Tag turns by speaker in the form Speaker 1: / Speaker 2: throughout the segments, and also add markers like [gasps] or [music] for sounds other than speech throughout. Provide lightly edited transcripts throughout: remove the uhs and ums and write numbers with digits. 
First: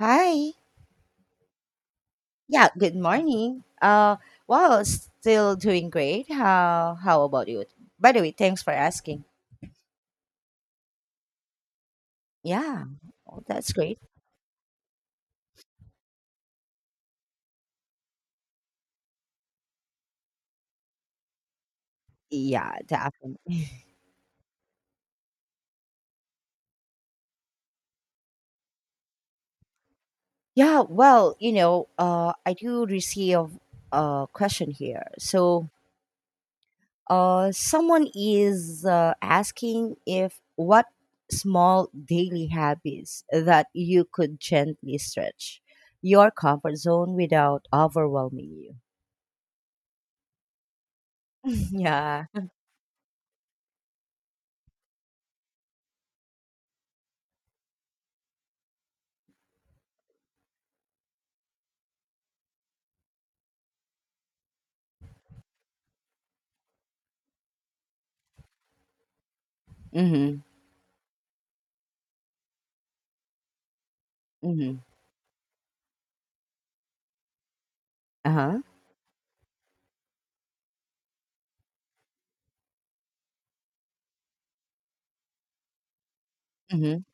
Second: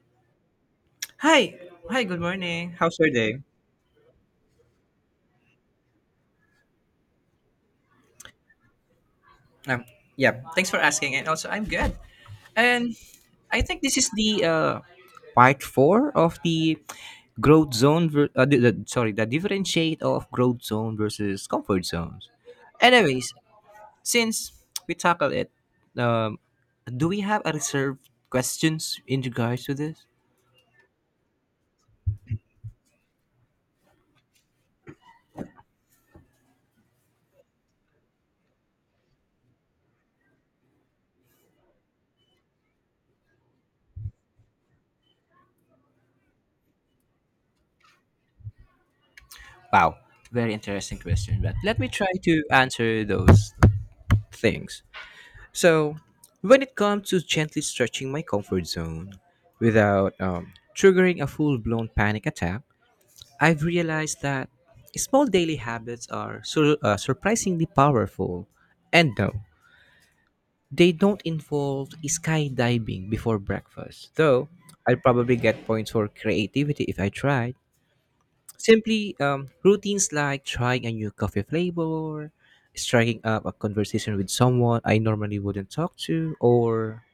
Speaker 1: Hi.
Speaker 2: Hi. Hi, good
Speaker 1: Yeah,
Speaker 2: morning.
Speaker 1: good
Speaker 2: How's your day?
Speaker 1: morning. Well, still doing great. How about you? By the way, thanks for asking.
Speaker 2: Um, yeah, thanks for asking. And also, I'm good.
Speaker 1: Yeah.
Speaker 2: And
Speaker 1: Oh,
Speaker 2: I
Speaker 1: that's
Speaker 2: think this
Speaker 1: great.
Speaker 2: is the part four of the growth zone, the differentiate of growth zone versus comfort zones.
Speaker 1: Yeah,
Speaker 2: Anyways,
Speaker 1: definitely.
Speaker 2: since we tackle it, um, do we have a reserved questions in regards to this?
Speaker 1: Yeah, I do receive a question here. So, someone is asking if what small daily habits that you could gently stretch your comfort zone without overwhelming you.
Speaker 2: Wow, very interesting question. But
Speaker 1: [laughs]
Speaker 2: let me try
Speaker 1: Yeah.
Speaker 2: to answer those things. So, when it comes to gently stretching my comfort zone without triggering a full blown panic attack, I've realized that small daily habits are surprisingly powerful. And no,
Speaker 1: Mm-hmm.
Speaker 2: they don't involve skydiving before breakfast, though
Speaker 1: Mhm.
Speaker 2: I'd probably get points for creativity if I tried.
Speaker 1: Uh-huh.
Speaker 2: Simply routines like trying a new coffee flavor, striking up a conversation with someone I normally wouldn't talk to, or
Speaker 1: Mhm.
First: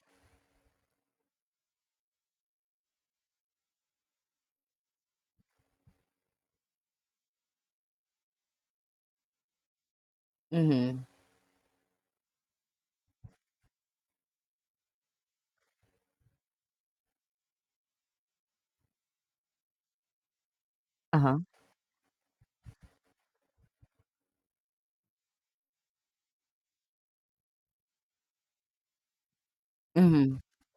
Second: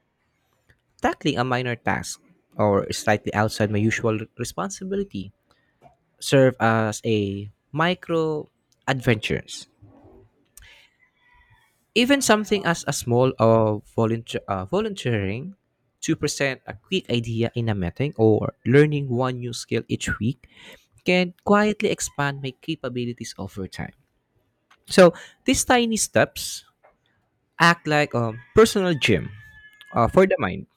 Speaker 2: tackling a minor task or slightly outside my usual responsibility serve as a micro adventures.
Speaker 1: Mhm.
Speaker 2: Even something as a small of volunteering to present a quick idea in a meeting or learning one new skill each week can
Speaker 1: Uh-huh.
Speaker 2: quietly expand my capabilities over time. So these tiny steps act like a personal gym, for the
Speaker 1: Mhm.
Speaker 2: mind.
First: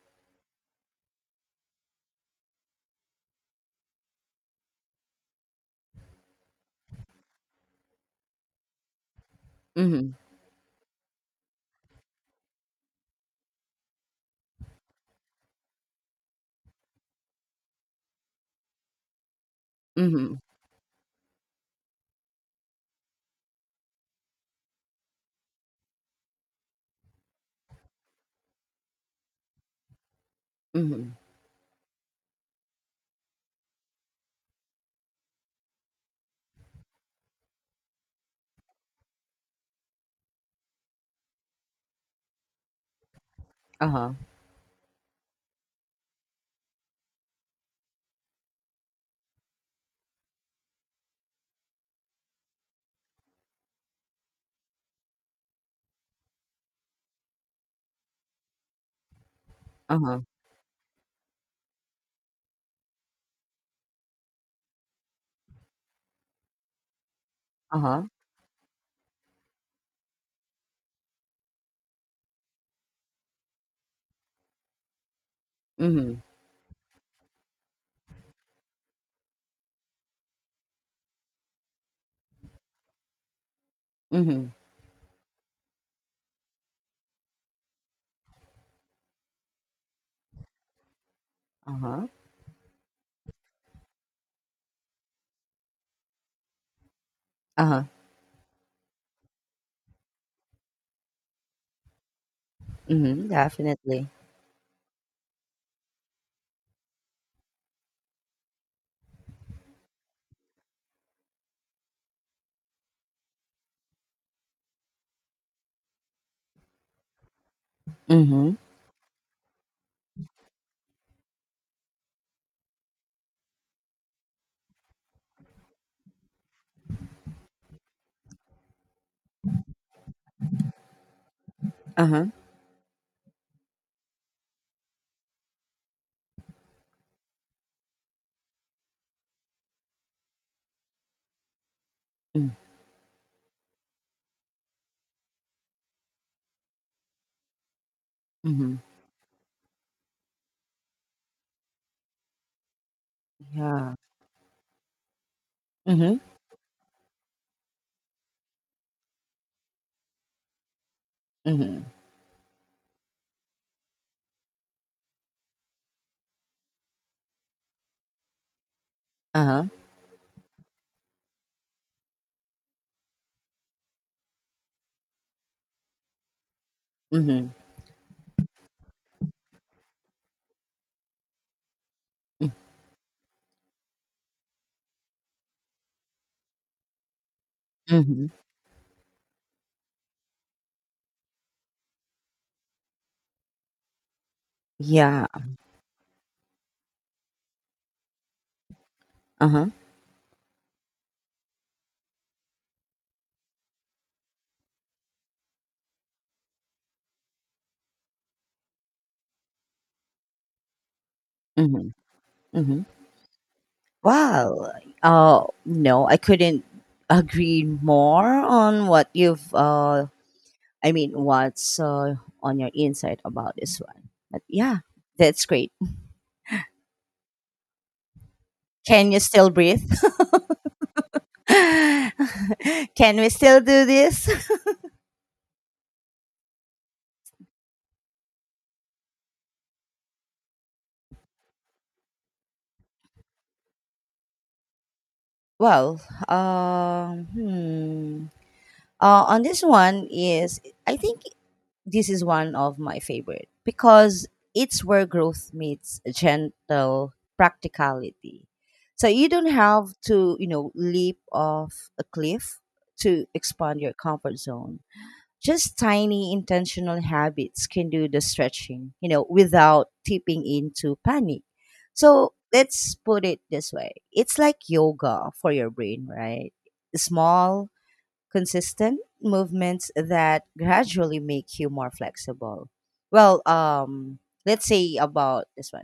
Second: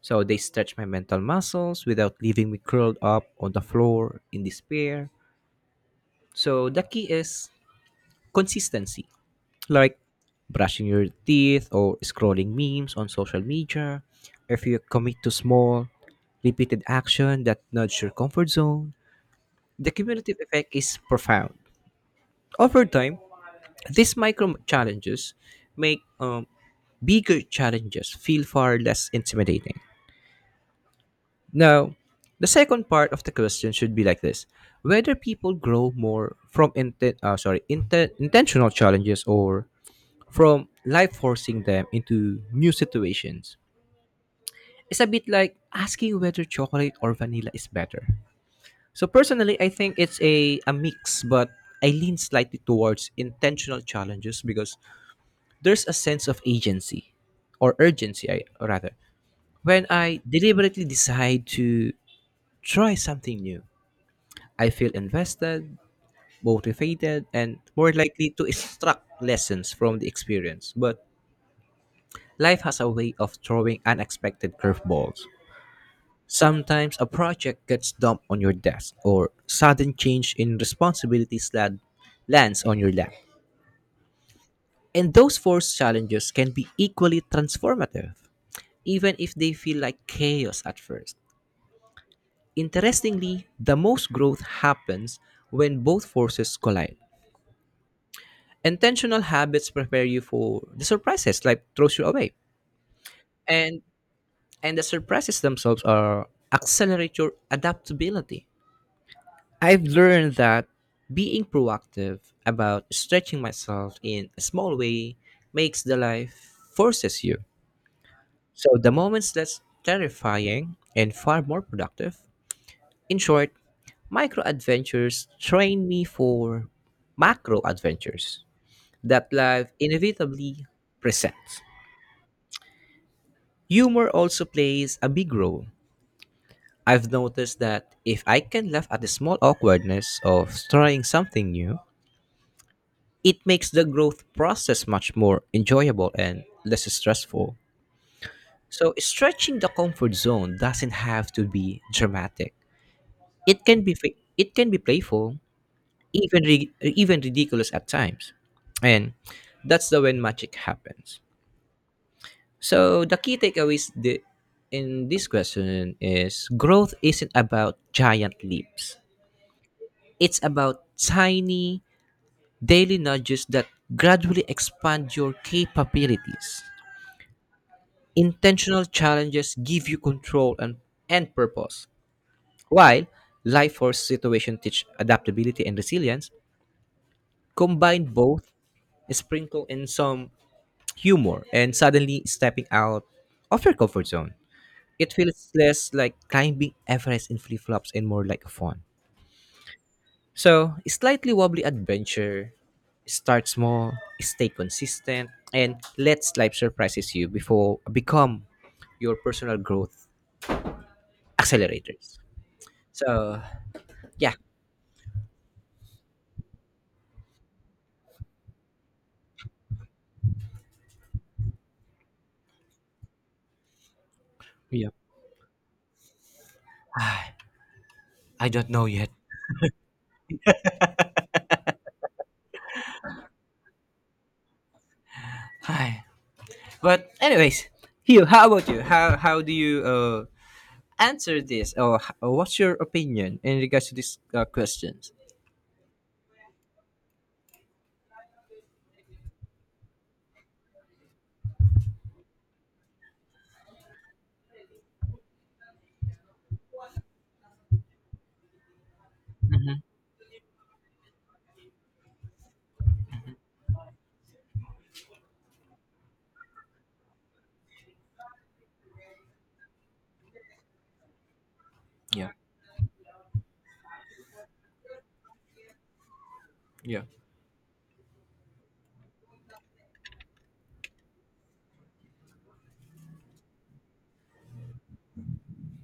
Speaker 2: So they stretch my mental muscles without leaving me curled up on the floor in despair. So the key is consistency, like
Speaker 1: Mhm.
Speaker 2: brushing your teeth or scrolling memes on social media. If you commit to small, repeated action that nudge your comfort zone, the cumulative
Speaker 1: Mhm.
Speaker 2: effect is profound. Over time, these micro challenges make bigger challenges feel far less intimidating.
Speaker 1: Mhm.
Speaker 2: Now, the second part of the question should be like this: whether people grow more from intentional challenges or from life forcing them into new situations.
Speaker 1: Uh-huh.
Speaker 2: It's a bit like asking whether chocolate or vanilla is better. So personally, I think it's a mix, but I lean slightly towards intentional challenges because there's a sense of agency or urgency, I rather, when I
Speaker 1: Uh-huh.
Speaker 2: deliberately decide to try something new. I feel invested, motivated, and more
Speaker 1: Uh-huh.
Speaker 2: likely to extract lessons from the experience. But life has a way of throwing unexpected curveballs.
Speaker 1: Mhm.
Speaker 2: Sometimes a project gets dumped on your desk, or sudden change in responsibilities that lands on your lap.
Speaker 1: Mhm.
Speaker 2: And those forced challenges can be equally transformative, even if they feel like chaos at first.
Speaker 1: Uh-huh.
Speaker 2: Interestingly, the most growth happens when both forces collide.
Speaker 1: Uh-huh.
Speaker 2: Intentional habits prepare you for the surprises like throws you away,
Speaker 1: Mhm.
Speaker 2: and
Speaker 1: Definitely.
Speaker 2: and the surprises themselves are accelerate your adaptability. I've learned that being proactive about stretching myself in a small way makes the life forces you.
Speaker 1: Mhm.
Speaker 2: So the moments that's terrifying and far more productive. In short, micro adventures train me for macro adventures that life inevitably presents.
Speaker 1: Uh-huh.
Speaker 2: Humor also plays a big role. I've noticed that if I can laugh at the small awkwardness of trying something new,
Speaker 1: Mm.
Speaker 2: it makes the growth process much more enjoyable and less stressful.
Speaker 1: Mhm.
Speaker 2: So stretching the comfort zone doesn't have to be dramatic. It can be
Speaker 1: Yeah.
Speaker 2: playful,
Speaker 1: Mhm.
Speaker 2: even ridiculous at times. And that's the when magic happens.
Speaker 1: Mhm.
Speaker 2: So the key takeaways in this question is growth isn't about giant leaps.
Speaker 1: Uh-huh.
Speaker 2: It's about tiny daily nudges that gradually expand your capabilities.
Speaker 1: Mhm.
Speaker 2: Intentional challenges give you control and purpose. While life force situation teach adaptability and resilience, combine
Speaker 1: Mhm.
Speaker 2: both, sprinkle in some humor and suddenly stepping out of your comfort zone. It
Speaker 1: Yeah.
Speaker 2: feels less like climbing Everest in flip flops and more like fun.
Speaker 1: Uh-huh.
Speaker 2: So, slightly wobbly adventure. Start small, stay consistent, and let life surprises you before become your personal growth
Speaker 1: Mhm.
Speaker 2: accelerators.
Speaker 1: Mhm.
Speaker 2: So, yeah.
Speaker 1: Wow. No, I couldn't agree more on what you've, I mean, what's on your insight about this one? But yeah,
Speaker 2: Yeah.
Speaker 1: that's great.
Speaker 2: [sighs] Ah, I don't know yet.
Speaker 1: Can you still breathe? [laughs] Can we still do this? [laughs]
Speaker 2: [sighs] Hi. But anyways, Hugh, how about you? How do you answer this or what's your opinion in regards to these questions?
Speaker 1: Well, um, hmm. On this one is I think this is one of my favorite because it's where growth meets gentle practicality. So you don't have to, you know, leap off a cliff to expand your comfort zone. Just tiny intentional habits can do the stretching, you know, without tipping into panic.
Speaker 2: Yeah.
Speaker 1: So let's put it this way, it's like yoga for your brain, right?
Speaker 2: Yeah.
Speaker 1: Small, consistent movements that gradually make you more flexible. Well, let's say about this one,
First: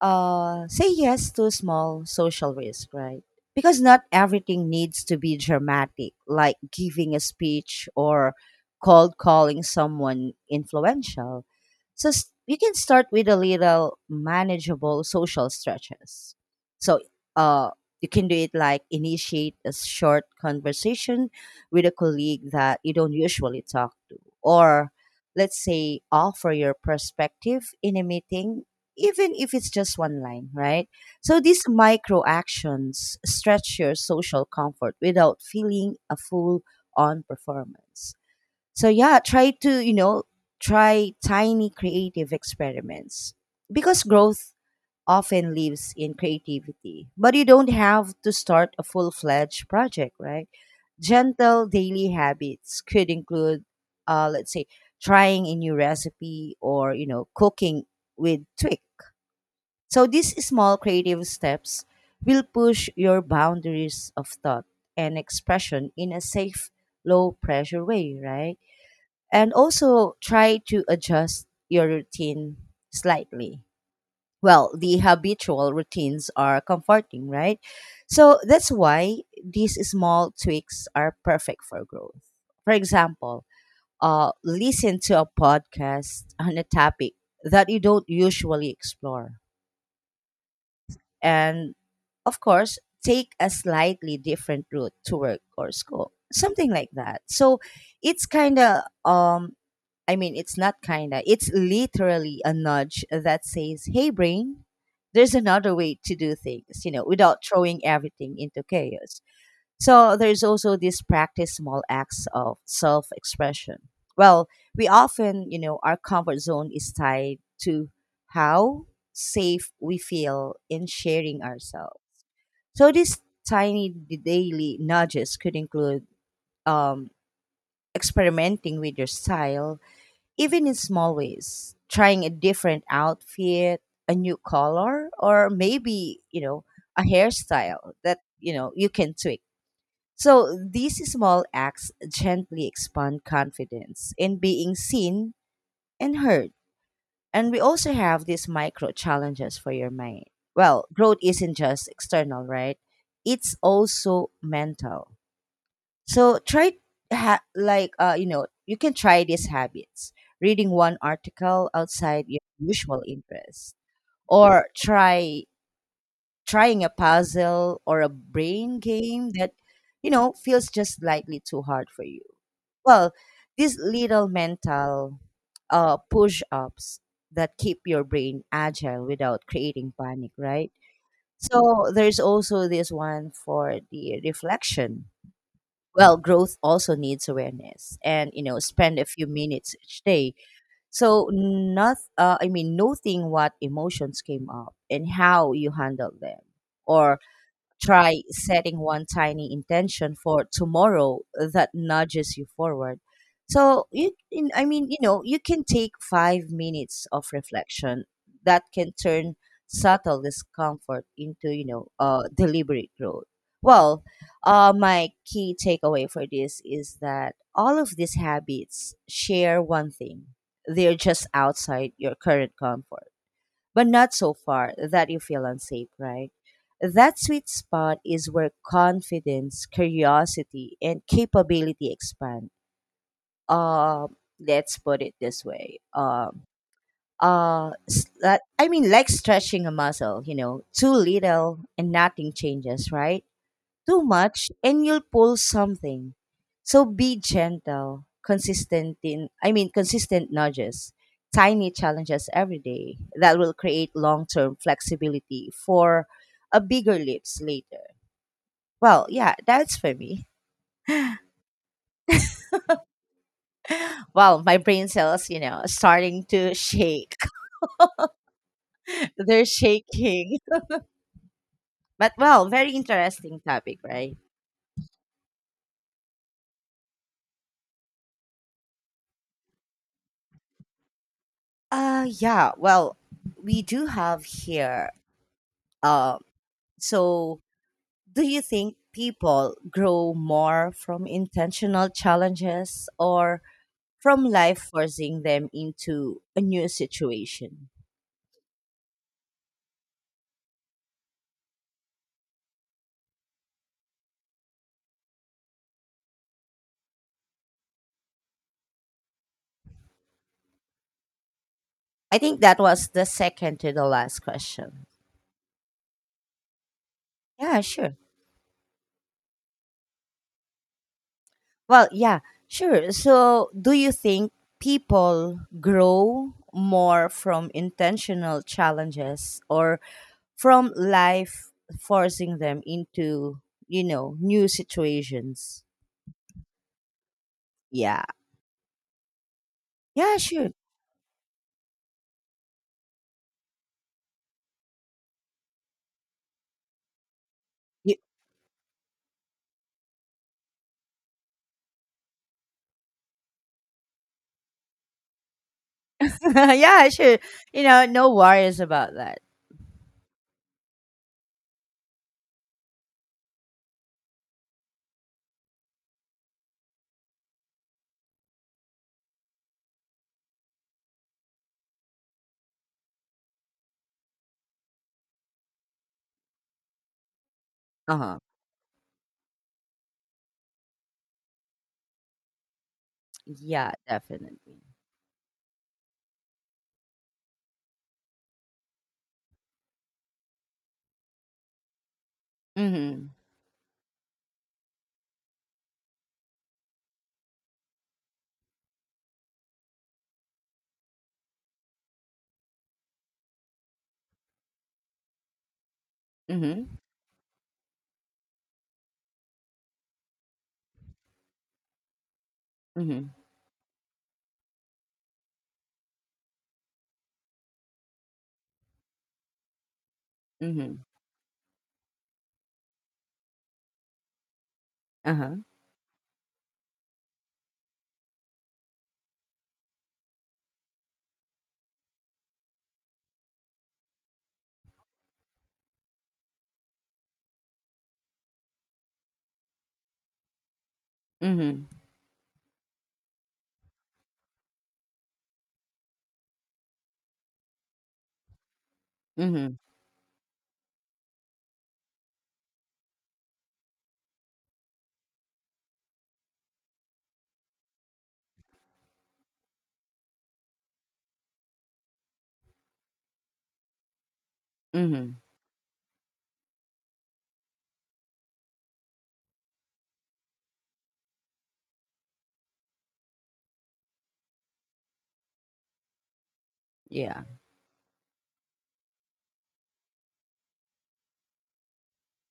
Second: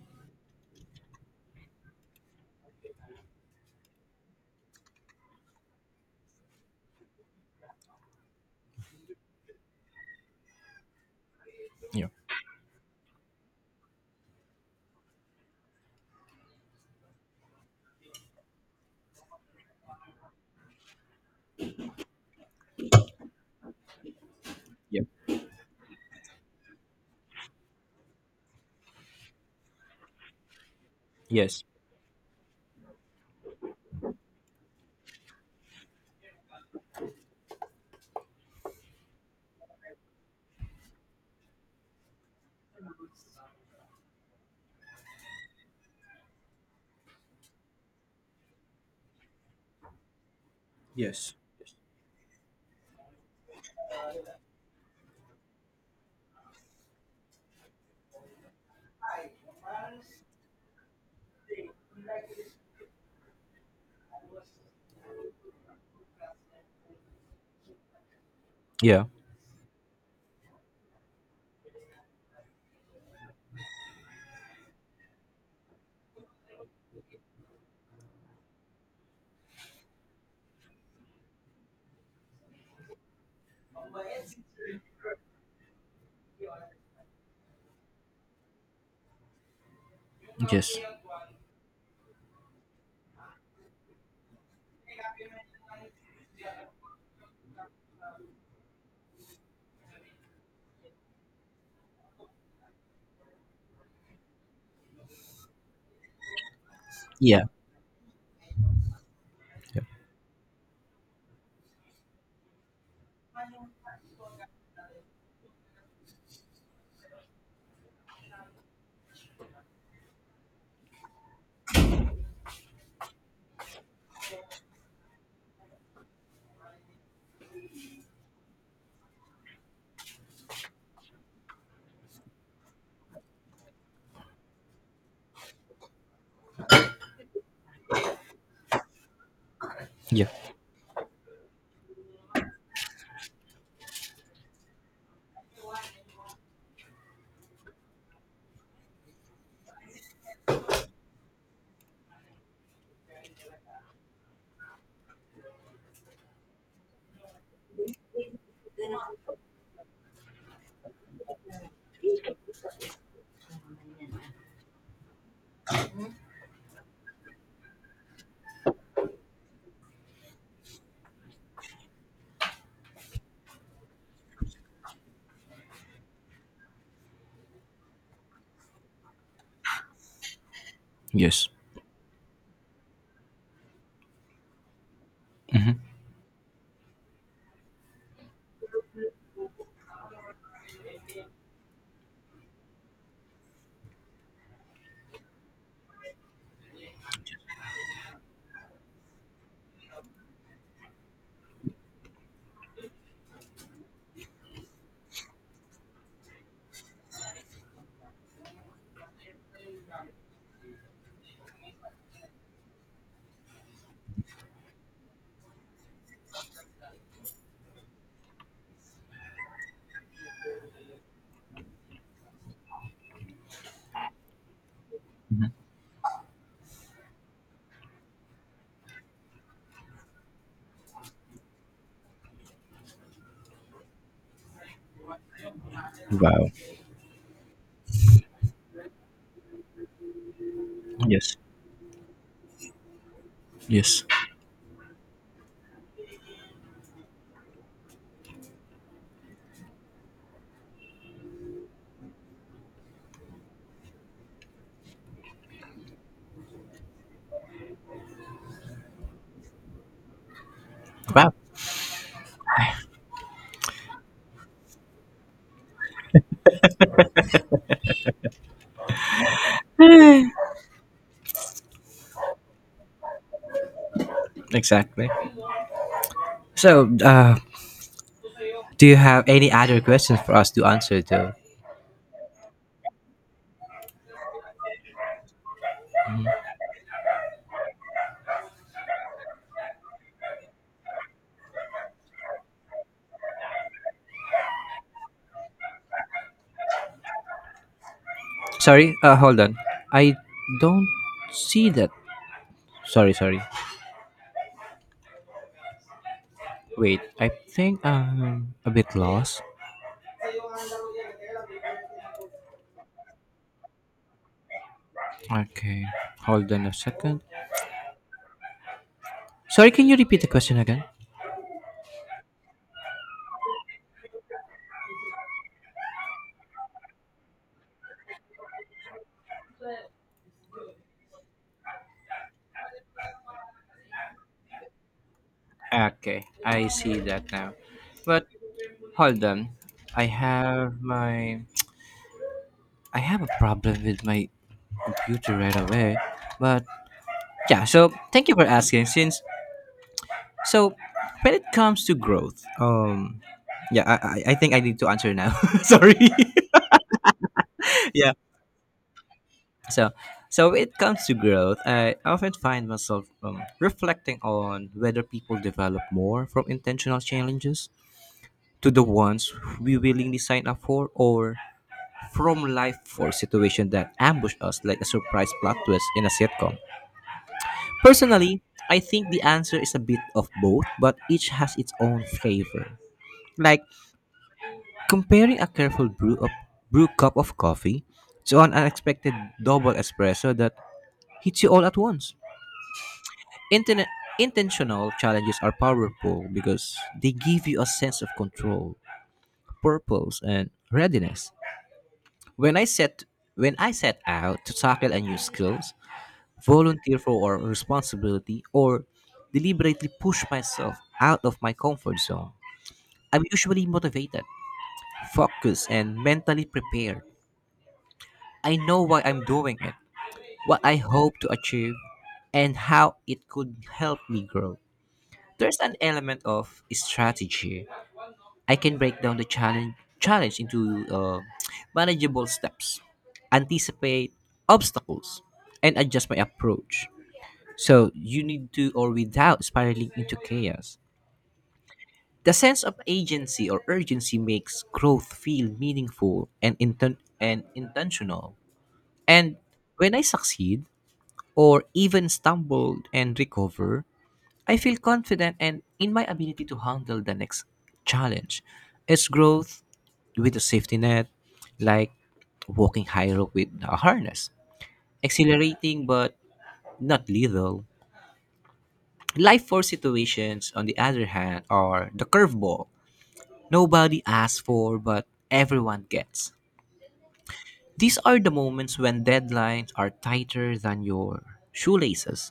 Speaker 1: say yes to small social risk, right? Because not everything needs to be dramatic, like giving a speech or cold calling someone influential.
Speaker 2: Yeah.
Speaker 1: So you can start with a little manageable social stretches. So uh, you can do it like initiate a short conversation with a colleague that you don't usually talk to, or
Speaker 2: Yeah.
Speaker 1: let's say offer your perspective in a meeting, even if it's just one line, right? So
Speaker 2: Yes.
Speaker 1: these micro actions stretch your social comfort without feeling a full on performance. So yeah, try to, you know, try tiny creative experiments because growth often lives in creativity. But you don't have to start a full-fledged project, right?
Speaker 2: Yes.
Speaker 1: Gentle daily habits could include, let's say, trying a new recipe or, you know, cooking with Twix. So these small creative steps will push your boundaries of thought and expression in a safe, low pressure way, right?
Speaker 2: Yeah.
Speaker 1: And also try to adjust your routine slightly. Well, the habitual routines are comforting, right? So that's why these small tweaks are perfect for growth. For example, listen to a podcast on a topic that you don't usually explore,
Speaker 2: Yes.
Speaker 1: and of course, take a slightly different route to work or school, something like that. So it's kind of, I mean, it's not kind of, it's literally a nudge that says, hey, brain, there's another way to do things, you know, without
Speaker 2: Yeah.
Speaker 1: throwing everything into chaos.
Speaker 2: Yeah.
Speaker 1: So there's also this practice small acts of self expression. Well, we often, you know, our comfort zone is tied to how safe we feel in sharing ourselves. So these tiny daily nudges could include, um, experimenting with your style, even in small ways, trying a different outfit, a new color, or maybe, you know, a hairstyle that, you know, you can tweak.
Speaker 2: Yeah.
Speaker 1: So these small acts gently expand confidence in being seen and heard. And we also have these micro challenges for your mind. Well, growth isn't just external, right? It's also mental. So try, you know, you can try these habits: reading one article outside your usual interest, or trying a puzzle or a brain game that, you know, feels just slightly too hard for you. Well, these little mental push-ups that keep your brain agile without creating panic, right?
Speaker 2: Yes.
Speaker 1: So there's also this one for the reflection.
Speaker 2: Hmm.
Speaker 1: Well, growth also needs awareness, and, you know, spend a few minutes each day. So, not, I mean, noting what emotions came up and how you handled them, or try setting one tiny intention for tomorrow that nudges you forward. So I mean, you know, you can take 5 minutes of reflection that can turn subtle discomfort into, you know, deliberate growth. Well, my key takeaway for this is that all of these habits share one thing: they're just outside your current comfort but not so far that you feel unsafe, right? That sweet spot is where confidence, curiosity, and capability expand. Let's put it this way.
Speaker 2: Wow.
Speaker 1: I mean, like stretching a muscle, you know, too
Speaker 2: Yes.
Speaker 1: little and nothing changes, right? Too
Speaker 2: Yes.
Speaker 1: much and you'll pull something. So be gentle, consistent in, I mean, consistent nudges, tiny challenges every day that will create long-term flexibility for a bigger leaps later. Well, yeah, that's for me.
Speaker 2: Wow.
Speaker 1: Well, my brain cells, you know, starting to shake. [laughs] They're shaking. But well, very interesting topic, right?
Speaker 2: Exactly. So, do you have any other questions for us to answer? Though,
Speaker 1: Yeah, well, we do have here, um so do you think people grow more from intentional challenges or from life forcing them into a new situation?
Speaker 2: sorry. Hold on. I don't see that. Sorry. Sorry. Wait. I think I'm a bit lost.
Speaker 1: I think that was the second to the last question.
Speaker 2: Okay. Hold on a second.
Speaker 1: Yeah, sure.
Speaker 2: Sorry. Can you repeat the question again?
Speaker 1: Well, yeah, sure. So, do you think people grow more from intentional challenges or from life forcing them into, you know, new situations?
Speaker 2: Okay. I see that now.
Speaker 1: Yeah.
Speaker 2: But hold on. I
Speaker 1: Yeah, sure.
Speaker 2: have my I have a problem with my computer right away. But yeah, so
Speaker 1: You-
Speaker 2: thank you for asking. Since so when it comes to growth, yeah, I think I need to answer now. [laughs] Sorry.
Speaker 1: [laughs] yeah, sure. You know,
Speaker 2: [laughs] Yeah.
Speaker 1: no worries about that.
Speaker 2: So so when it comes to growth, I often find myself reflecting on whether people develop more from intentional challenges to the ones we willingly sign up for or from life force situation that ambush us like a surprise plot twist in a sitcom?
Speaker 1: Uh huh.
Speaker 2: Personally, I think the answer is a bit of both, but each has its own flavor. Like
Speaker 1: Yeah, definitely.
Speaker 2: comparing a careful brew cup of coffee to an unexpected double espresso that hits you all at once.
Speaker 1: Mm
Speaker 2: Internet Intentional challenges are powerful because they give you a sense of control, purpose, and readiness. When I set when I set out to tackle a new skills,
Speaker 1: hmm. Mm hmm.
Speaker 2: volunteer for a responsibility, or deliberately push myself out of my comfort zone.
Speaker 1: Mm hmm.
Speaker 2: I'm usually motivated, focused, and mentally prepared. I know why I'm doing it,
Speaker 1: Mm
Speaker 2: what
Speaker 1: hmm.
Speaker 2: I hope to achieve, and how it could help me grow.
Speaker 1: Uh huh.
Speaker 2: There's an element of strategy. I can break down the challenge into manageable steps, anticipate obstacles, and adjust my approach. So you need to or without spiraling into chaos.
Speaker 1: Mm
Speaker 2: The sense of agency or urgency makes growth feel meaningful and intentional.
Speaker 1: hmm. Mm
Speaker 2: And
Speaker 1: hmm.
Speaker 2: when I succeed or even stumble and recover, I feel confident and in my ability to handle the next challenge. It's growth with a safety net, like walking high rope with a harness,
Speaker 1: Mm hmm.
Speaker 2: accelerating but not lethal. Life force situations, on the other hand, are the curveball nobody asks for but everyone gets.
Speaker 1: Yeah.
Speaker 2: These are the moments when deadlines are tighter than your shoelaces,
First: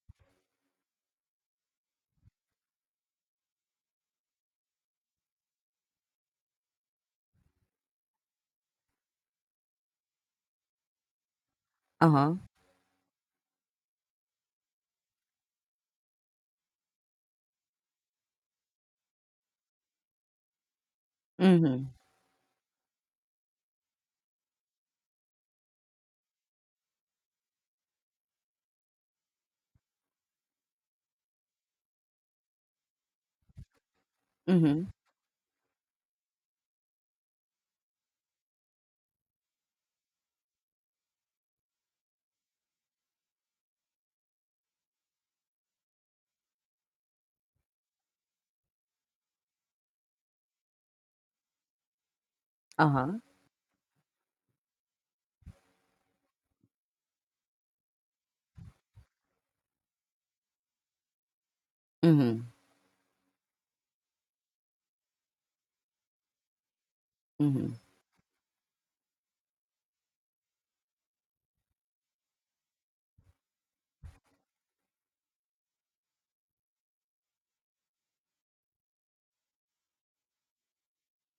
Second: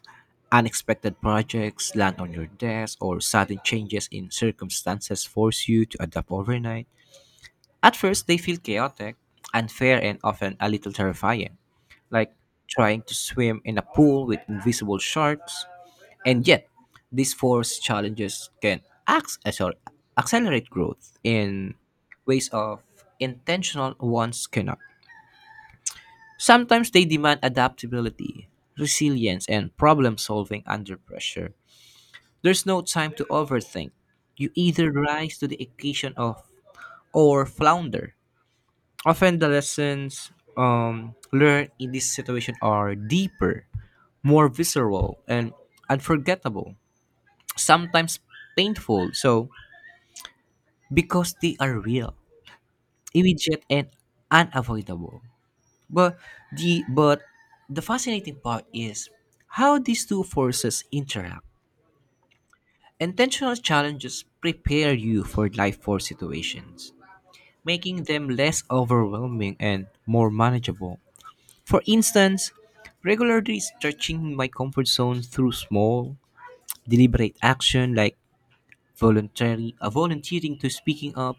Speaker 2: unexpected projects land on your desk, or sudden changes in circumstances force you to adapt overnight. At first, they feel chaotic, unfair, and often a little terrifying,
Speaker 1: Uh
Speaker 2: like
Speaker 1: huh.
Speaker 2: trying to swim in a pool with invisible sharks. And yet, these force challenges can acc- uh, sorry, accelerate growth
Speaker 1: Mm
Speaker 2: in
Speaker 1: hmm.
Speaker 2: ways of intentional ones cannot. Sometimes they demand adaptability, resilience, and problem solving under pressure. There's no time to overthink. You
Speaker 1: Mm hmm.
Speaker 2: either rise to the occasion of or flounder. Often the lessons learned in this situation are deeper, more visceral, and unforgettable, sometimes painful. So because they are real,
Speaker 1: Uh huh.
Speaker 2: immediate, and unavoidable. But but the fascinating part is how these two forces interact.
Speaker 1: Mm hmm.
Speaker 2: Intentional challenges prepare you for life force situations,
Speaker 1: Mm hmm.
Speaker 2: making them less overwhelming and more manageable. For instance, regularly stretching my comfort zone through small, deliberate action like volunteering to speaking up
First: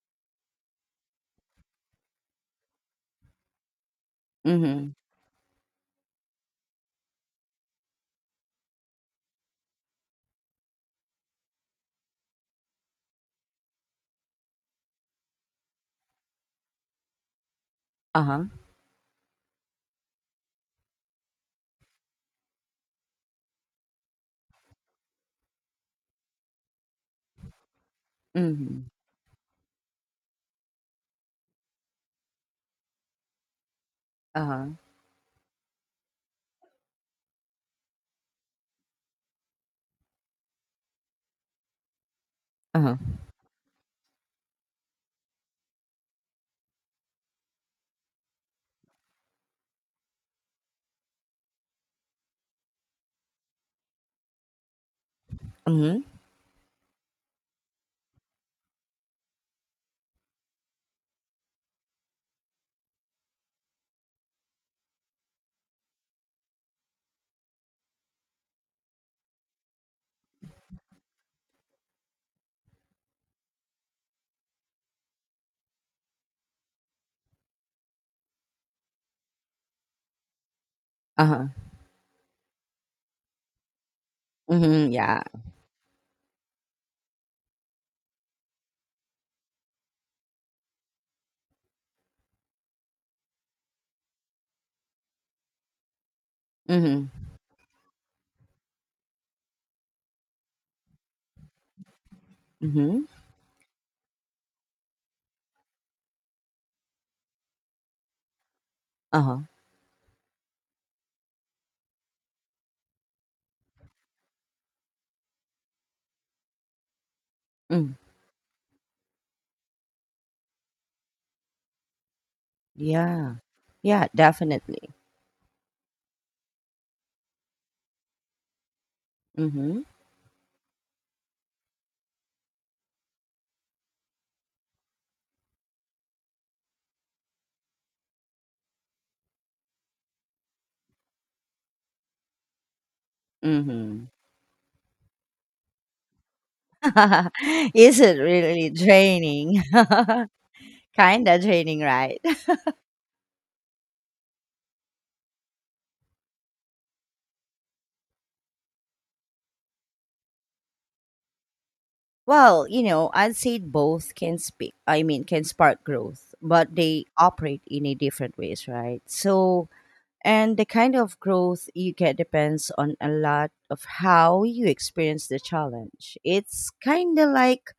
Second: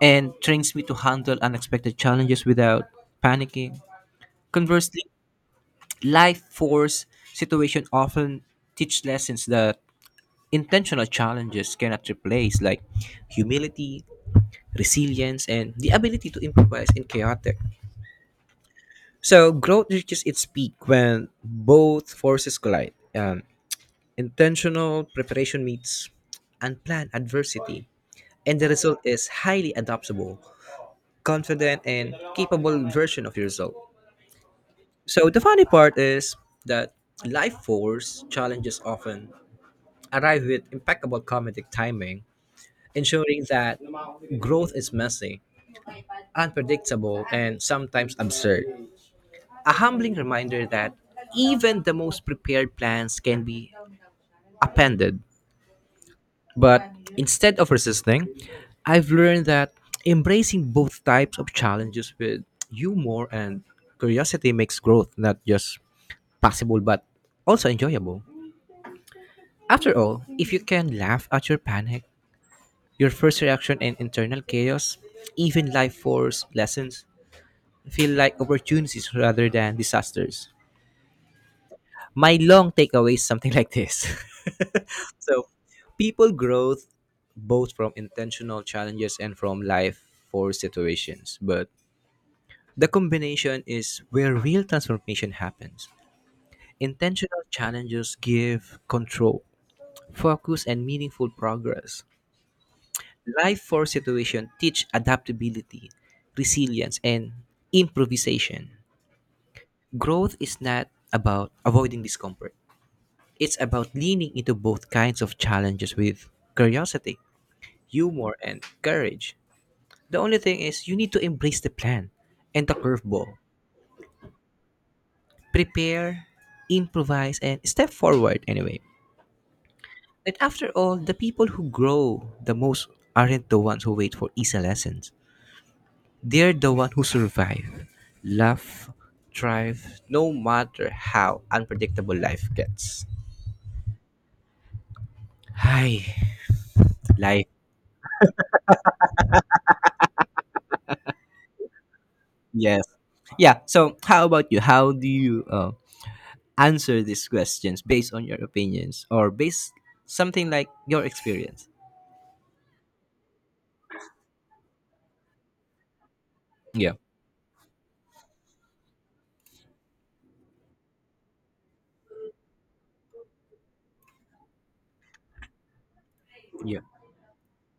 Speaker 2: and trains me to handle unexpected challenges without panicking.
Speaker 1: Mm hmm.
Speaker 2: Conversely, life force situation often teach lessons that intentional challenges cannot replace, like humility, resilience, and the ability to improvise in chaotic.
Speaker 1: Uh huh.
Speaker 2: So growth reaches its peak when both forces collide. Intentional preparation meets unplanned adversity,
Speaker 1: Mm
Speaker 2: and the
Speaker 1: hmm.
Speaker 2: result is highly adaptable, confident, and capable version of yourself.
Speaker 1: Uh huh.
Speaker 2: So the funny part is that life force challenges often arrive with impeccable comedic timing,
Speaker 1: Uh huh.
Speaker 2: ensuring that growth is messy, unpredictable, and sometimes absurd. A humbling reminder that even the most prepared plans can be appended.
Speaker 1: Mm hmm.
Speaker 2: But instead of resisting, I've learned that embracing both types of challenges with humor and curiosity makes growth not just possible but also enjoyable. After all, if you can laugh at your panic, your first reaction and internal chaos, even life force lessons feel like opportunities rather than disasters.
Speaker 1: Uh huh.
Speaker 2: My long takeaway is something like this. [laughs]
Speaker 1: Mm hmm. Yeah.
Speaker 2: So, people growth both from intentional challenges and from life force situations, but the combination is where real transformation happens.
Speaker 1: Mm hmm.
Speaker 2: Intentional challenges give control, focus, and meaningful progress.
Speaker 1: Mm hmm.
Speaker 2: Life force situations teach adaptability, resilience, and improvisation.
Speaker 1: Uh huh.
Speaker 2: Growth is not about avoiding discomfort. It's about leaning into both kinds of challenges with curiosity,
Speaker 1: Mm.
Speaker 2: humor, and courage. The only thing is you need to embrace the plan and the
Speaker 1: Yeah.
Speaker 2: curveball.
Speaker 1: Yeah, definitely.
Speaker 2: Prepare, improvise, and step forward anyway.
Speaker 1: Mm hmm.
Speaker 2: And after all, the people who grow the most aren't the ones who wait for easy lessons. They're the ones who survive, love, thrive, no matter how unpredictable life gets.
Speaker 1: Mm
Speaker 2: Hi,
Speaker 1: hmm.
Speaker 2: life.
Speaker 1: [laughs] Is it really draining? [laughs] Kinda draining, right? [laughs]
Speaker 2: Yes. Yeah. So, how about you? How do you answer these questions based on your opinions or based something like your experience?
Speaker 1: Well, you know, I'd say both can speak, I mean, can spark growth, but
Speaker 2: Yeah.
Speaker 1: they operate in a different ways, right? So, and the kind of growth you get depends on a lot of how you experience the challenge. It's
Speaker 2: Yeah.
Speaker 1: kind of like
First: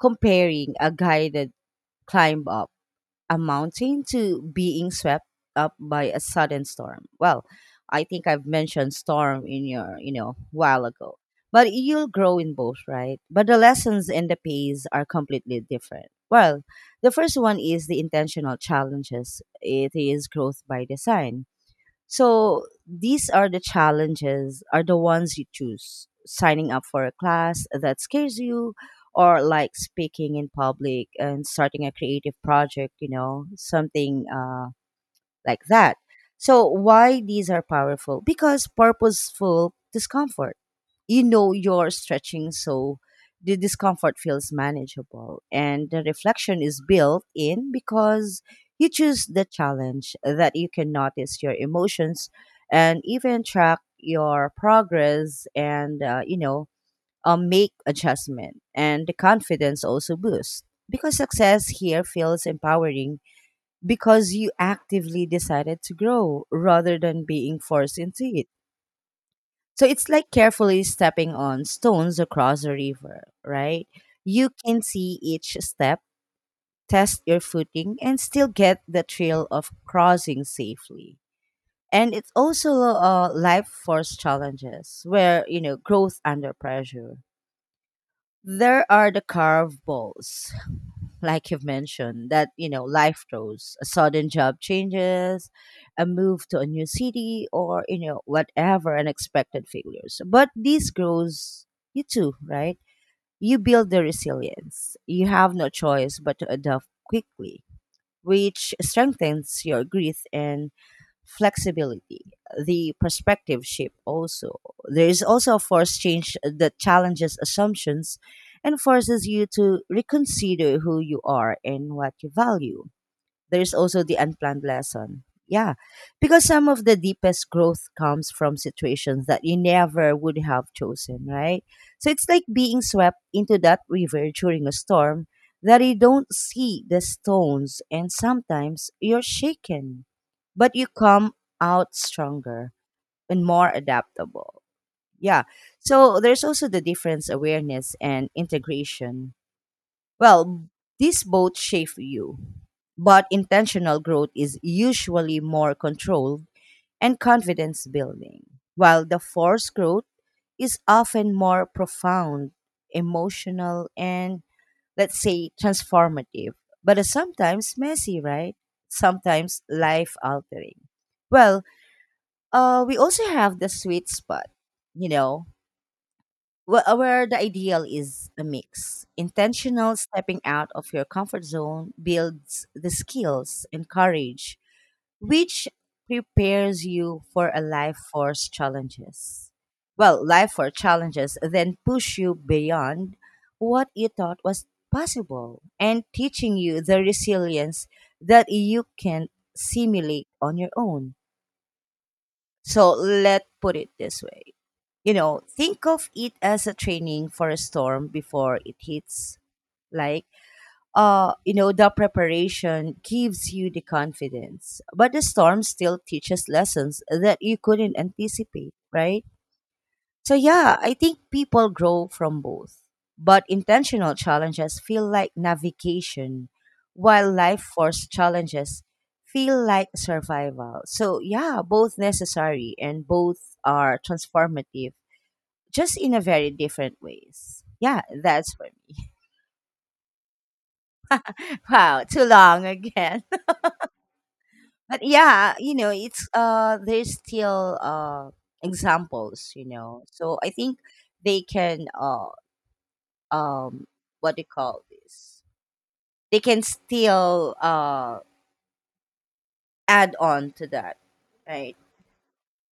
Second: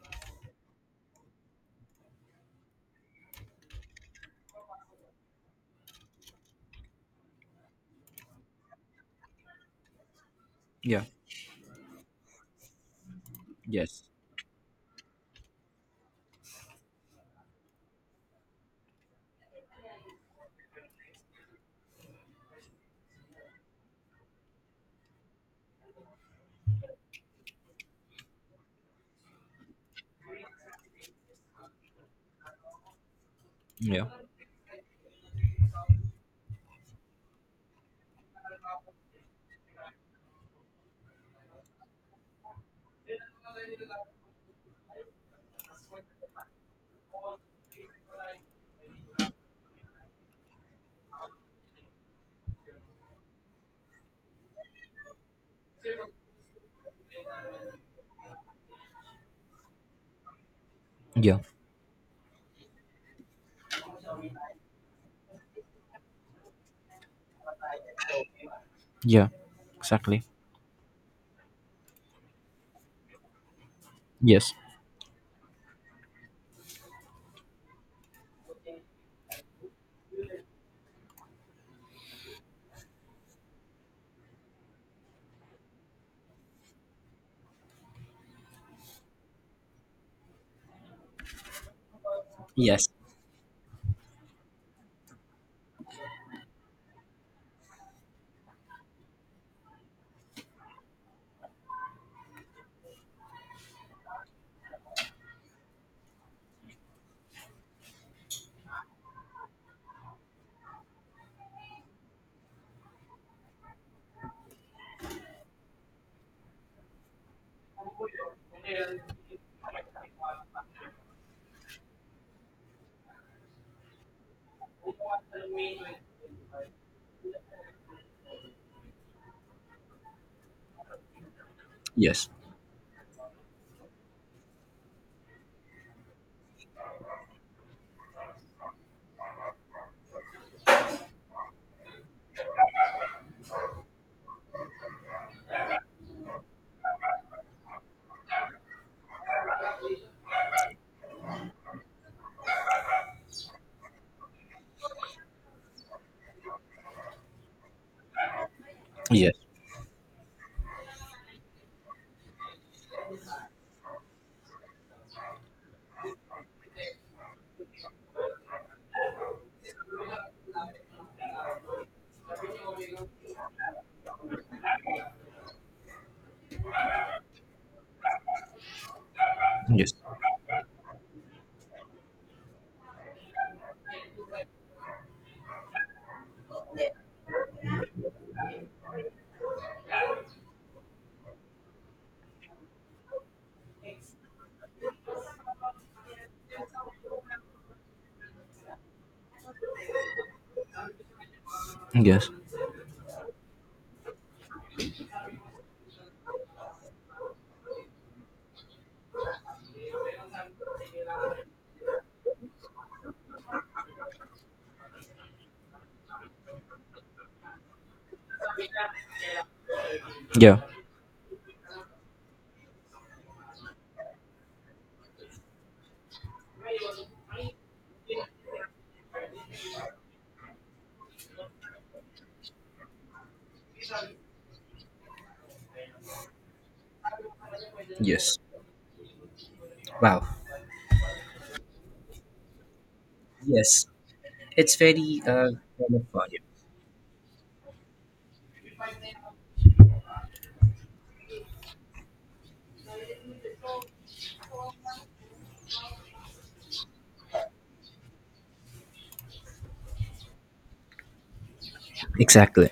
Speaker 1: comparing a guided climb up Amounting to being swept up by a sudden storm. Well, I think I've mentioned storm in your, you know, while
Speaker 2: Yeah.
Speaker 1: ago. But you'll grow in both, right? But the
Speaker 2: Yes.
Speaker 1: lessons and the pace are completely different. Well, the first one is the intentional challenges. It is growth by design, so these are the challenges, are the ones you choose. Signing up for a class that scares you, or like speaking in public and starting a creative project, you know,
Speaker 2: Yeah.
Speaker 1: something like that. So, why these are powerful? Because purposeful discomfort, you know, you're stretching, so the discomfort feels manageable and the reflection is built in because you choose the challenge, that you can notice your emotions and even track your progress and, you know, make adjustment, and the confidence also boosts because
Speaker 2: Yeah.
Speaker 1: success here feels empowering, because you actively decided to grow rather than being forced into it.
Speaker 2: Yeah.
Speaker 1: So it's
Speaker 2: Exactly.
Speaker 1: like carefully stepping on stones across a river, right? You
Speaker 2: Yes.
Speaker 1: can see each step, test your footing, and still get the thrill of crossing safely. And it's also, life force challenges where, you know, growth under pressure, there are the carve balls, like you've mentioned, that, you know,
Speaker 2: Yes.
Speaker 1: life throws a sudden job changes, a move to a new city, or you know whatever unexpected failures. But this grows you too, right? You build the resilience. You have no choice but to adapt quickly, which strengthens your grit and flexibility, the perspective shift also. There is also a force change that challenges assumptions and forces you to reconsider who you are and what you value. There's also the unplanned lesson. Yeah, because some of the deepest growth comes from situations that you never would have chosen, right? So it's
Speaker 2: Yes.
Speaker 1: like being swept into that river during a storm, that you don't see the stones, and sometimes you're shaken, but you come out stronger and more adaptable. Yeah. So there's also the difference awareness and integration. Well, these both shape you, but intentional growth is usually more controlled and confidence building, while the
Speaker 2: Yes.
Speaker 1: forced growth is often more profound, emotional, and let's say transformative, but it's sometimes messy, right? Sometimes life altering. Well, we also have the sweet spot, you know, where the ideal is a mix.
Speaker 2: Yes.
Speaker 1: Intentional stepping out of your comfort zone builds the skills and courage which prepares you for a life force challenges. Well, life force challenges then push you beyond what you thought was possible and teaching you the resilience that you can simulate on your own.
Speaker 2: Yes.
Speaker 1: So let's put it this way. You know, think of it as a training for a storm before it hits, like you know, the preparation gives you the confidence, but the storm still teaches lessons that you couldn't anticipate, right? So,
Speaker 2: Yeah.
Speaker 1: yeah, I think people grow from both, but intentional challenges feel like navigation, while life force challenges feel like survival. So, yeah, both necessary and both are transformative, just in a very different ways. Yeah,
Speaker 2: Yes.
Speaker 1: that's for me. [laughs]
Speaker 2: Wow.
Speaker 1: Wow, too long again.
Speaker 2: Yes. It's
Speaker 1: But
Speaker 2: very
Speaker 1: yeah, you know,
Speaker 2: kind of
Speaker 1: it's there's still examples, you know. So I think they can, uh um what do you call this, they can still add on to that, right?
Speaker 2: Exactly.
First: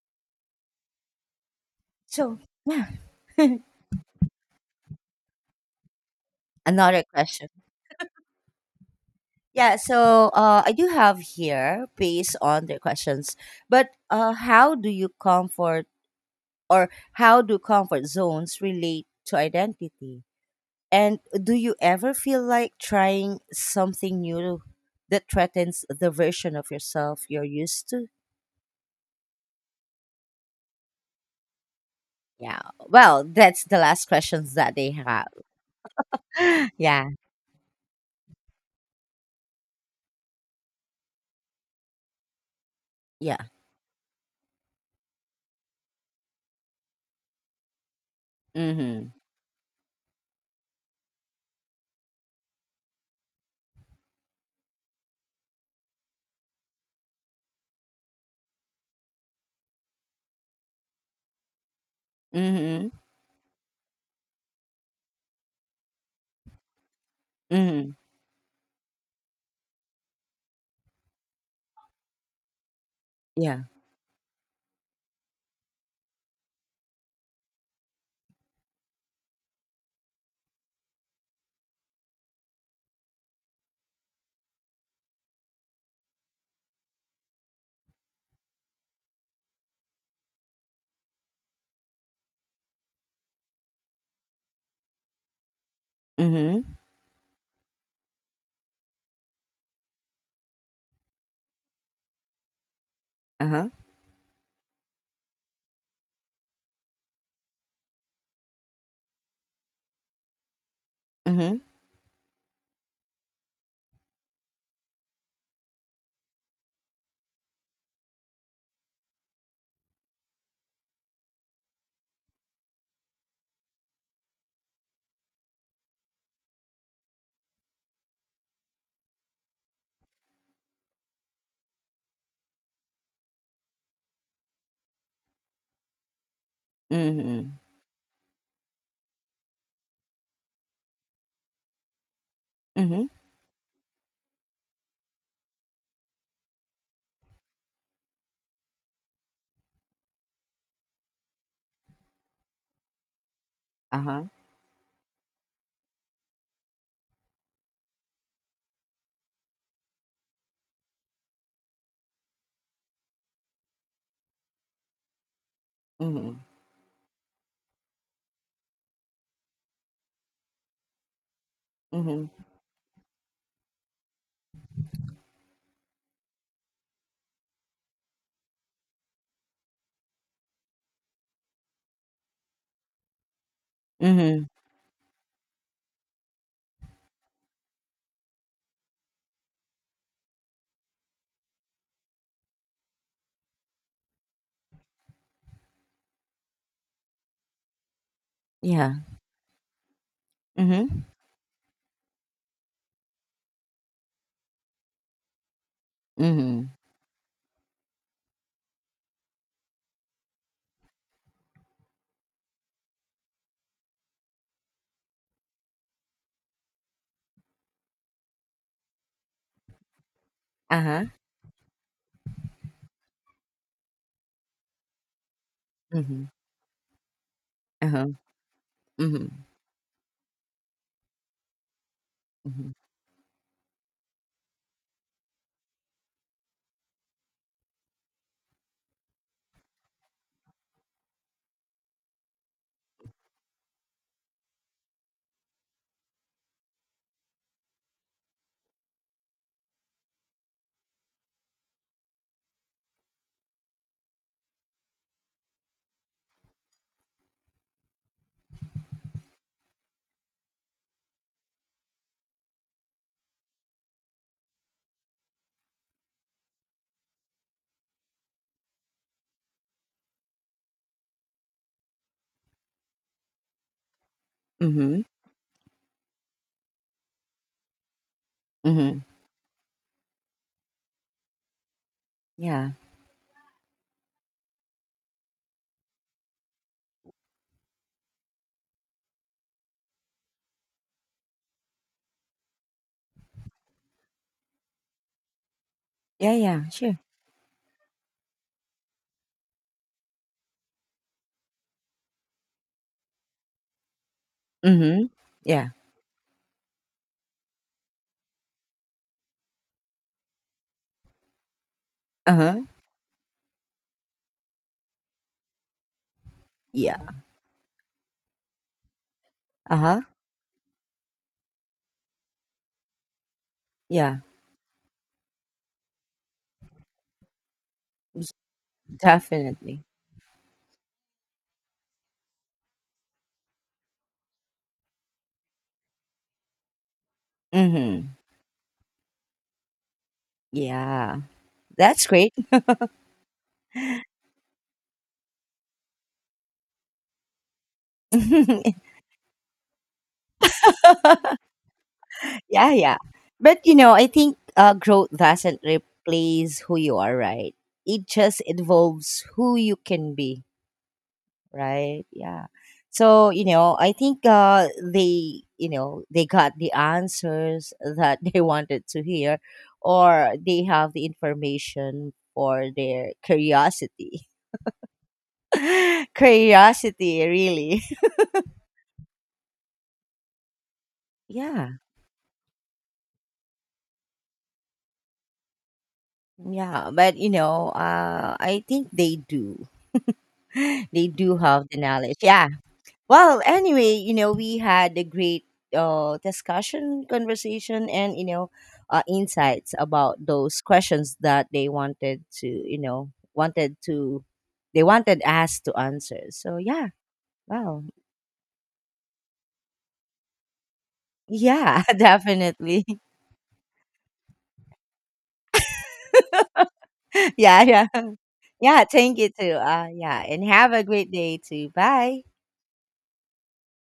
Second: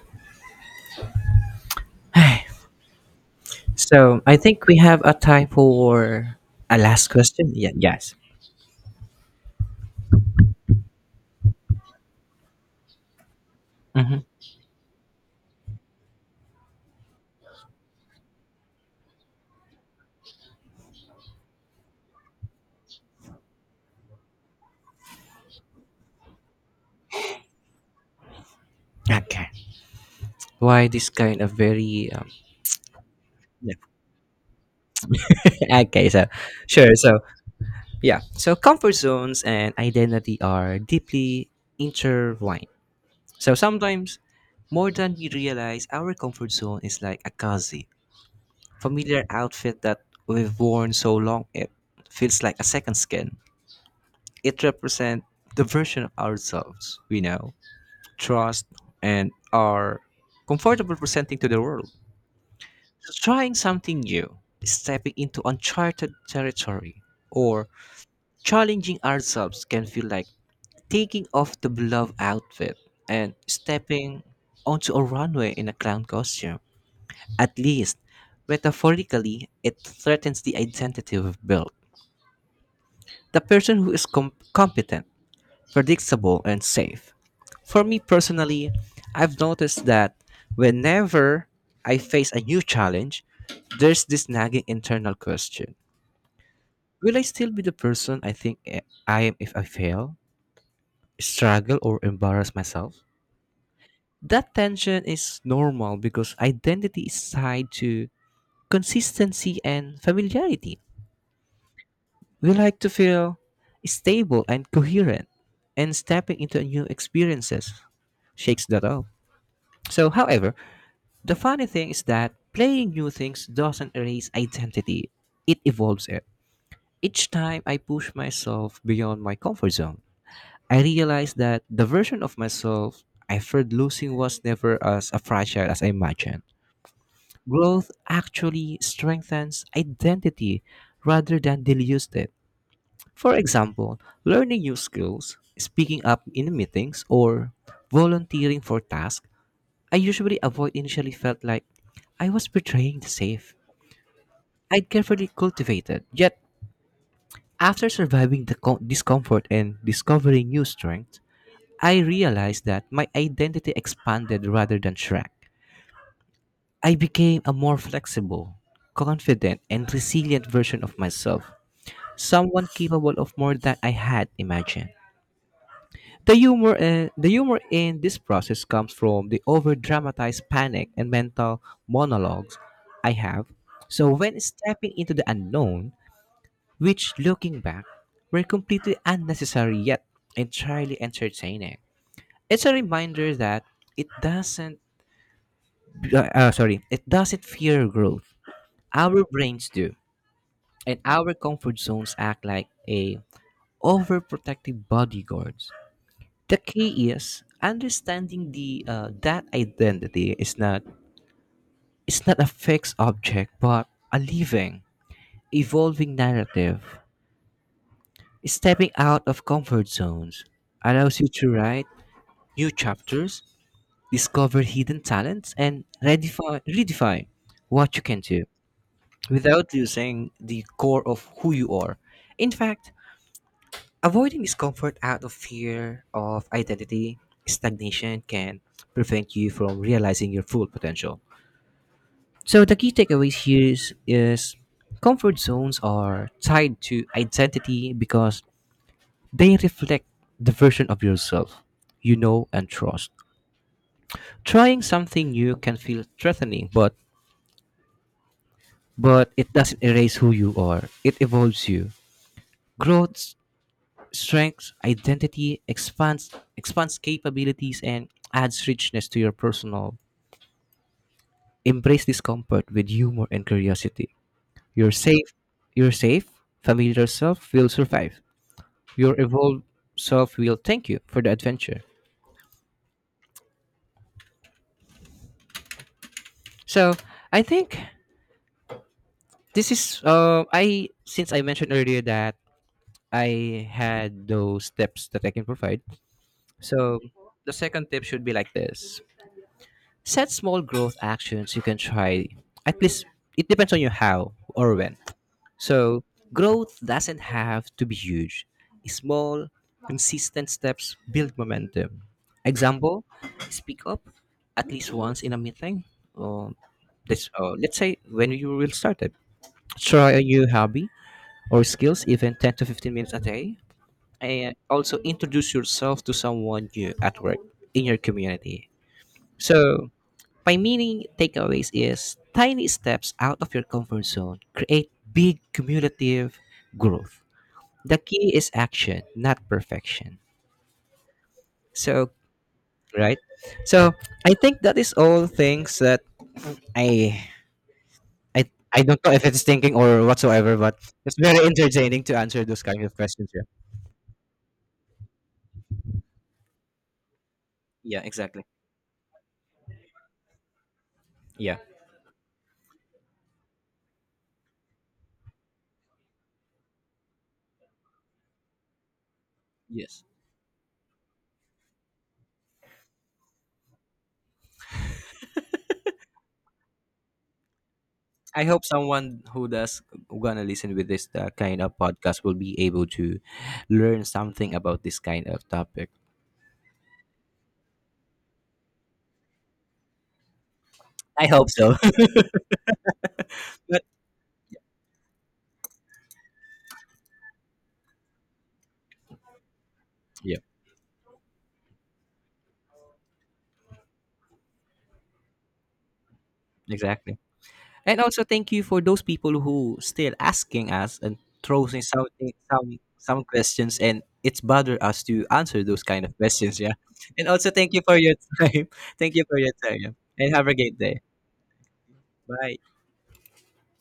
Speaker 1: So
Speaker 2: [sighs]
Speaker 1: yeah, [laughs]
Speaker 2: So I think we have a time for a
Speaker 1: another
Speaker 2: last
Speaker 1: question.
Speaker 2: question. Yeah. Yes.
Speaker 1: Yeah, so I do have here, based on the questions, but
Speaker 2: Hmm.
Speaker 1: how do you comfort, or how do comfort zones relate to identity? And do you ever feel like trying something new that threatens the version of yourself you're used to?
Speaker 2: Okay. Why this kind of very
Speaker 1: Yeah. Well, that's
Speaker 2: yeah.
Speaker 1: the last questions that they have.
Speaker 2: [laughs] Okay? So
Speaker 1: [gasps]
Speaker 2: sure.
Speaker 1: Yeah.
Speaker 2: So yeah. So comfort zones and identity are deeply intertwined.
Speaker 1: Yeah.
Speaker 2: So sometimes, more than we realize, our comfort zone is like a cozy,
Speaker 1: Mm-hmm.
Speaker 2: familiar outfit that we've worn so long it feels like a second skin. It represents the version of ourselves we know, trust, and are comfortable presenting to the world.
Speaker 1: Mm-hmm.
Speaker 2: So trying something new, stepping into uncharted territory, or
Speaker 1: Mm-hmm.
Speaker 2: challenging ourselves can feel like taking off the beloved outfit and
Speaker 1: Yeah.
Speaker 2: stepping onto a runway in a clown costume. At least, metaphorically, it threatens the identity we've built. The person who is competent, predictable, and safe. For me personally, I've noticed that whenever I face a new challenge, there's this nagging internal question.
Speaker 1: Mm-hmm.
Speaker 2: Will I still be the person I think I am if I fail, struggle, or embarrass myself?
Speaker 1: Uh-huh.
Speaker 2: That tension is normal because identity is tied to consistency and familiarity.
Speaker 1: Mm-hmm.
Speaker 2: We like to feel stable and coherent, and stepping into new experiences shakes that up. So, however, the funny thing is that playing new things doesn't erase identity, it evolves it. Each time I push myself beyond my comfort zone, I realize that the version of myself I feared losing was never as fragile as I imagined.
Speaker 1: Mm-hmm.
Speaker 2: Growth actually strengthens identity rather than dilutes it.
Speaker 1: Mm-hmm.
Speaker 2: For example, learning new skills, speaking up in meetings, or volunteering for tasks I usually avoid initially felt like I was betraying the safe.
Speaker 1: Uh-huh.
Speaker 2: I'd carefully cultivated. Yet, after surviving the discomfort and discovering new strength, I realized that my identity expanded rather than shrank.
Speaker 1: Mm-hmm.
Speaker 2: I became a more flexible, confident, and resilient version of myself,
Speaker 1: Mm-hmm.
Speaker 2: someone capable of more than I had imagined. The humor, the humor in this process comes from the over-dramatized panic and mental monologues I have. So when
Speaker 1: Mm-hmm.
Speaker 2: stepping into the unknown, which, looking back, were completely unnecessary yet entirely entertaining. It's a reminder that it doesn't, it doesn't fear growth.
Speaker 1: Yeah.
Speaker 2: Our brains do,
Speaker 1: Mm-hmm.
Speaker 2: and our comfort zones act like a overprotective bodyguards. The
Speaker 1: Mm-hmm.
Speaker 2: key is understanding the that identity is not a fixed object, but a living, evolving narrative. Stepping out of comfort zones
Speaker 1: Uh-huh.
Speaker 2: allows you to write new chapters, discover hidden talents, and
Speaker 1: Mm-hmm.
Speaker 2: redefine what you
Speaker 1: Uh-huh.
Speaker 2: can do
Speaker 1: Mm-hmm.
Speaker 2: without losing the core of who you are. In
Speaker 1: Mm-hmm.
Speaker 2: fact, avoiding discomfort out of fear of identity stagnation can prevent you from realizing your full potential. So the key takeaways here is comfort zones are tied to identity because they reflect the version of yourself you know and trust. Trying something new can feel threatening, but it doesn't erase who you are. It evolves you. Growth, strength, identity expands capabilities and adds richness to your personal. Embrace discomfort with humor and curiosity. Your
Speaker 1: Mm-hmm.
Speaker 2: safe, your safe, familiar self will survive.
Speaker 1: Mm-hmm.
Speaker 2: Your evolved self will thank you for the adventure.
Speaker 1: Yeah.
Speaker 2: So I think this is I since I mentioned earlier that I had those tips that I can provide.
Speaker 1: Yeah, yeah, sure.
Speaker 2: So the second tip should be like this. Set small growth actions you can try. At least it depends on you how or when.
Speaker 1: Mm-hmm. Yeah.
Speaker 2: So growth doesn't have to be huge. Small, consistent steps build momentum.
Speaker 1: Uh-huh.
Speaker 2: Example, speak up at least once in a meeting or
Speaker 1: Yeah.
Speaker 2: this, or let's say when you will start it.
Speaker 1: Uh huh.
Speaker 2: Try a new hobby or skills even 10 to 15 minutes a day,
Speaker 1: Yeah.
Speaker 2: and also introduce yourself to someone new at work in your community.
Speaker 1: Definitely.
Speaker 2: So, my meaning takeaways is tiny steps out of your comfort zone create big cumulative growth. The
Speaker 1: Mm-hmm.
Speaker 2: key is action, not perfection.
Speaker 1: Yeah. That's
Speaker 2: So,
Speaker 1: great.
Speaker 2: right? So, I think that is all things that I I
Speaker 1: [laughs] Yeah.
Speaker 2: I don't know if it's thinking or whatsoever, but it's very [laughs] entertaining to answer those kind of
Speaker 1: Yeah.
Speaker 2: questions. Yeah.
Speaker 1: But you know, I think growth doesn't replace who you are, right?
Speaker 2: Yeah,
Speaker 1: It just
Speaker 2: exactly.
Speaker 1: involves who you can be,
Speaker 2: Yeah.
Speaker 1: right? Yeah. So you know, I think they, you know, they got the answers that [laughs] they wanted to hear,
Speaker 2: Yes.
Speaker 1: or they have the information for their curiosity. [laughs] Curiosity, really. [laughs]
Speaker 2: I hope someone who does gonna listen with this kind
Speaker 1: Yeah,
Speaker 2: of podcast will be able to learn something about this kind of topic.
Speaker 1: yeah, but you know, I think they do. [gasps] [laughs] They
Speaker 2: I
Speaker 1: do
Speaker 2: hope
Speaker 1: have
Speaker 2: so.
Speaker 1: the knowledge. Yeah. Well,
Speaker 2: [laughs] But
Speaker 1: anyway, you know, we had a great discussion, conversation, and you know, insights about
Speaker 2: yeah,
Speaker 1: those questions that they wanted to, you know, wanted to, they wanted us to answer. So yeah,
Speaker 2: exactly.
Speaker 1: wow,
Speaker 2: And also thank you for those people who still asking us and throwing
Speaker 1: yeah, [laughs]
Speaker 2: something some
Speaker 1: definitely,
Speaker 2: some questions and it's bother us to answer those kind of [laughs] questions. Yeah. And
Speaker 1: [laughs]
Speaker 2: also
Speaker 1: yeah,
Speaker 2: thank you
Speaker 1: yeah.
Speaker 2: for your time.
Speaker 1: Yeah,
Speaker 2: [laughs] Thank
Speaker 1: thank
Speaker 2: you
Speaker 1: you
Speaker 2: for your
Speaker 1: too.
Speaker 2: time. Yeah.
Speaker 1: Yeah,
Speaker 2: And
Speaker 1: and
Speaker 2: have a
Speaker 1: have
Speaker 2: great
Speaker 1: a
Speaker 2: day.
Speaker 1: great day too. Bye.
Speaker 2: Bye.